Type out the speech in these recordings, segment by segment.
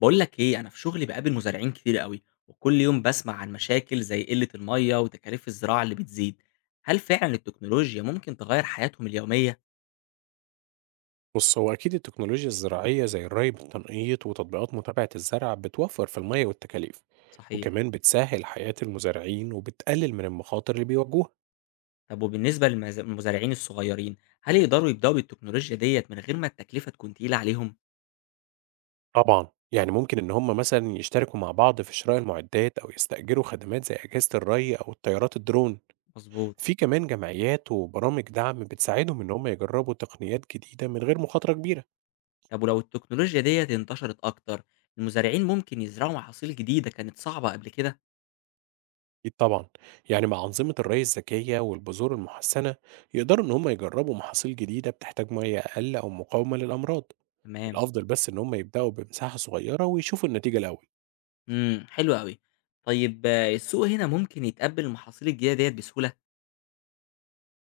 بقول لك ايه، انا في شغلي بقابل مزارعين كتير قوي. وكل يوم بسمع عن مشاكل زي قلة المية وتكاليف الزراعة اللي بتزيد. هل فعلا التكنولوجيا ممكن تغير حياتهم اليومية؟ بص هو أكيد التكنولوجيا الزراعية زي الري بالتنقيط وتطبيقات متابعة الزرع بتوفر في المية والتكاليف، صحيح. وكمان بتسهل حياة المزارعين وبتقلل من المخاطر اللي بيواجهوها. طب وبالنسبة للمزارعين الصغيرين، هل يقدروا يبدأوا بالتكنولوجيا ديت من غير ما التكلفة تكون تقيلة عليهم؟ طبعا يعني ممكن إن هم مثلا يشتركوا مع بعض في شراء المعدات أو يستأجروا خدمات زي أجهزة الري أو الطيارات الدرون. مظبوط. في كمان جمعيات وبرامج دعم بتساعدهم إن هم يجربوا تقنيات جديدة من غير مخاطرة كبيرة. طب ولو التكنولوجيا ديت انتشرت اكتر، المزارعين ممكن يزرعوا محاصيل جديدة كانت صعبة قبل كده؟ أكيد طبعًا، يعني مع أنظمة الري الذكية والبذور المحسنة يقدروا إن هم يجربوا محاصيل جديدة بتحتاج مية أقل أو مقاومة للأمراض، تمام. الأفضل بس إن هم يبدأوا بمساحة صغيرة ويشوفوا النتيجة الأول. حلو قوي. طيب السوق هنا ممكن يتقبل المحاصيل الجديدة ديت بسهولة؟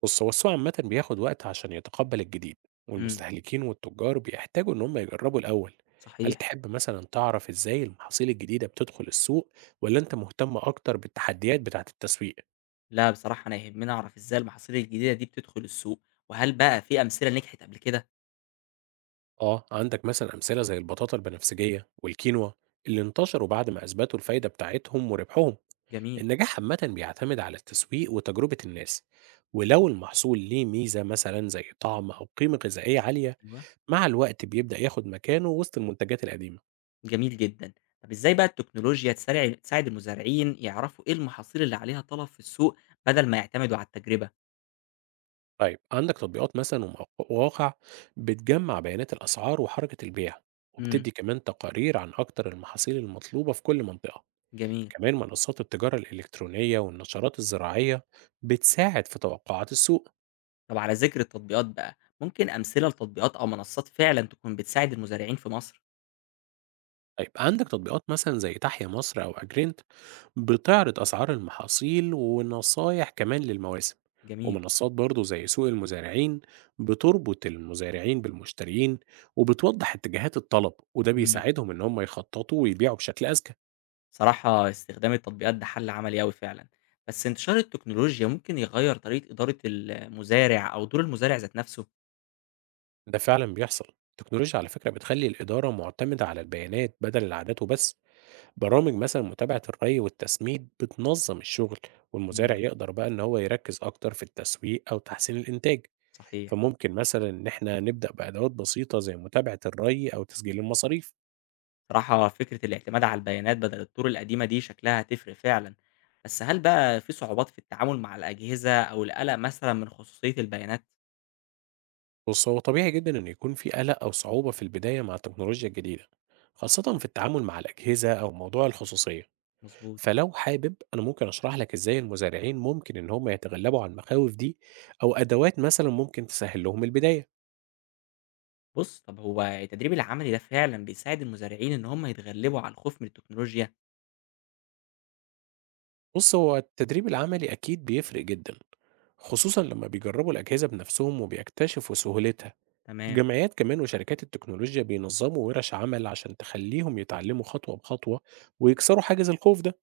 بُص هو السوق عامةً بياخد وقت عشان يتقبل الجديد، امم. والمستهلكين والتجار بيحتاجوا إن هم يجربوا الأول. هل صحيح. تحب مثلًا تعرف إزاي المحاصيل الجديدة بتدخل السوق والّا أنت مهتم أكتر بالتحديات بتاعة التسويق؟ لا بصراحة أنا يهمني أعرف إزاي المحاصيل الجديدة دي بتدخل السوق، وهل بقى في أمثلة نجحت قبل كده؟ آه عندك مثلا أمثلة زي البطاطا البنفسجية والكينوا اللي انتشروا بعد ما أثبتوا الفايدة بتاعتهم وربحهم. جميل. النجاح عامة بيعتمد على التسويق وتجربة الناس، ولو المحصول ليه ميزة مثلا زي طعم أو قيمة غذائية عالية أيوه. مع الوقت بيبدأ ياخد مكانه وسط المنتجات القديمة. جميل جدًا. طب إزاي بقى التكنولوجيا تساعد المزارعين يعرفوا إيه المحاصيل اللي عليها طلب في السوق، بدل ما يعتمدوا على التجربة؟ طيب عندك تطبيقات مثلا ومواقع بتجمع بيانات الأسعار وحركة البيع، إمم. وبتدي كمان تقارير عن أكتر المحاصيل المطلوبة في كل منطقة. جميل. كمان منصات التجارة الإلكترونية والنشرات الزراعية بتساعد في توقعات السوق. طب على ذكر التطبيقات بقى، ممكن أمثلة لتطبيقات أو منصات فعلًا تكون بتساعد المزارعين في مصر؟ هيبقى عندك تطبيقات مثلا زي تحيا مصر أو أجرينت بتعرض أسعار المحاصيل ونصايح كمان للمواسم. جميل. ومنصات برضو زي سوق المزارعين بتربط المزارعين بالمشترين وبتوضح اتجاهات الطلب، وده إمم. بيساعدهم إن هم يخططوا ويبيعوا بشكل أذكى. صراحة استخدام التطبيقات ده حل عملي أوي فعلًا، بس انتشار التكنولوجيا ممكن يغير طريقة إدارة المزارع أو دور المزارع ذات نفسه؟ ده فعلا بيحصل، التكنولوجيا على فكرة بتخلي الإدارة معتمدة على البيانات بدل العادات وبس. برامج مثلا متابعة الري والتسميد بتنظم الشغل، والمزارع إمم. يقدر بقى إن هو يركز أكتر في التسويق أو تحسين الإنتاج. صحيح. فممكن مثلا إن إحنا نبدأ بأدوات بسيطة زي متابعة الري أو تسجيل المصاريف. صراحة فكرة الاعتماد على البيانات بدل الطُرق القديمة دي شكلها هتفرق فعلًا، بس هل بقى في صعوبات في التعامل مع الأجهزة أو القلق مثلًا من خصوصية البيانات؟ بص هو طبيعي جدا إن يكون في قلق أو صعوبة في البداية مع التكنولوجيا الجديدة، خاصة في أيوه، التعامل مع الأجهزة أو موضوع الخصوصية. مضبوط. فلو حابب أنا ممكن أشرح لك إزاي المزارعين ممكن إن هم يتغلبوا على المخاوف دي أو أدوات مثلا ممكن تسهل لهم البداية. بُص، طب هو التدريب العملي ده فعلًا بيساعد المزارعين إن هم يتغلبوا على الخوف من التكنولوجيا؟ بص هو التدريب العملي أكيد بيفرق جدا، خصوصا لما بيجربوا الأجهزة بنفسهم وبيكتشفوا سهولتها. تمام. الجمعيات كمان وشركات التكنولوجيا بينظموا ورش عمل عشان تخليهم يتعلموا خطوة بخطوة ويكسروا حاجز الخوف ده.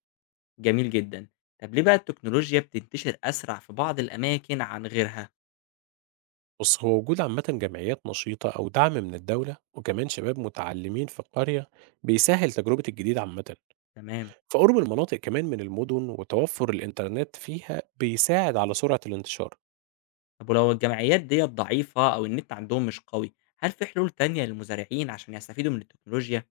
جميل جدًا. طب ليه بقى التكنولوجيا بتنتشر أسرع في بعض الأماكن عن غيرها؟ بص هو وجود عامة جمعيات نشيطة أو دعم من الدولة وكمان شباب متعلمين في القرية بيسهل تجربة الجديد عامة. تمام. فقرب المناطق كمان من المدن وتوفر الإنترنت فيها بيساعد على سرعة الانتشار. طب ولو الجمعيات ديّة ضعيفة أو النت عندهم مش قوي، هل في حلول تانية للمزارعين عشان يستفيدوا من التكنولوجيا؟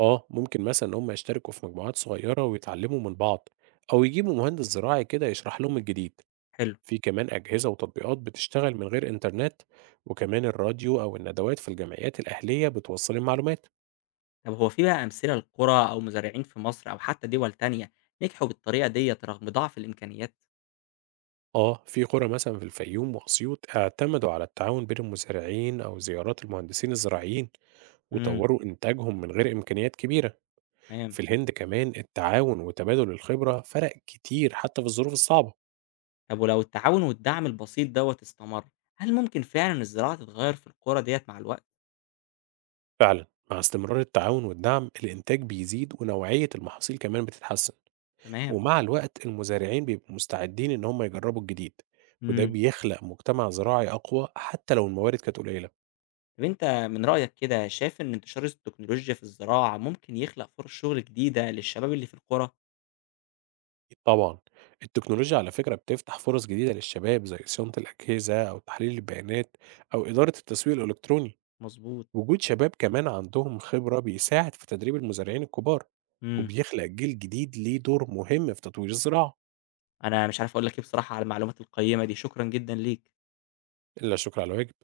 آه ممكن مثلا إن هم يشتركوا في مجموعات صغيرة ويتعلموا من بعض، أو يجيبوا مهندس زراعي كده يشرح لهم الجديد. حلو. في كمان أجهزة وتطبيقات بتشتغل من غير إنترنت، وكمان الراديو أو الندوات في الجمعيات الأهلية بتوصل المعلومات. طب هو في بقى أمثلة لقرى أو مزارعين في مصر أو حتى دول تانية نجحوا بالطريقة ديّة رغم ضعف الإمكانيات؟ آه في قرى مثلا في الفيوم وأسيوط اعتمدوا على التعاون بين المزارعين أو زيارات المهندسين الزراعيين امم. وطوروا إنتاجهم من غير إمكانيات كبيرة. تمام. في الهند كمان التعاون وتبادل الخبرة فرق كتير حتى في الظروف الصعبة. طب ولو التعاون والدعم البسيط دوّة استمر، هل ممكن فعلًا الزراعة تتغير في القرى ديّة مع الوقت؟ فعلا مع استمرار التعاون والدعم الإنتاج بيزيد ونوعية المحاصيل كمان بتتحسن. تمام. ومع الوقت المزارعين بيبقوا مستعدين إن هم يجربوا الجديد، وده امم. بيخلق مجتمع زراعي أقوى حتى لو الموارد كانت قليلة. طب أنت من رأيك كده شايف إن انتشار التكنولوجيا في الزراعة ممكن يخلق فرص شغل جديدة للشباب اللي في القرى؟ طبعا التكنولوجيا على فكرة بتفتح فرص جديدة للشباب زي صيانة الأجهزة أو تحليل البيانات أو إدارة التسويق الإلكتروني. مظبوط. وجود شباب كمان عندهم خبرة بيساعد في تدريب المزارعين الكبار، امم. وبيخلق جيل جديد ليه دور مهم في تطوير الزراعة. أنا مش عارف أقول لك إيه بصراحة على المعلومات القيمة دي، شكرًا جدًا ليك. إلا شكرا على واجب.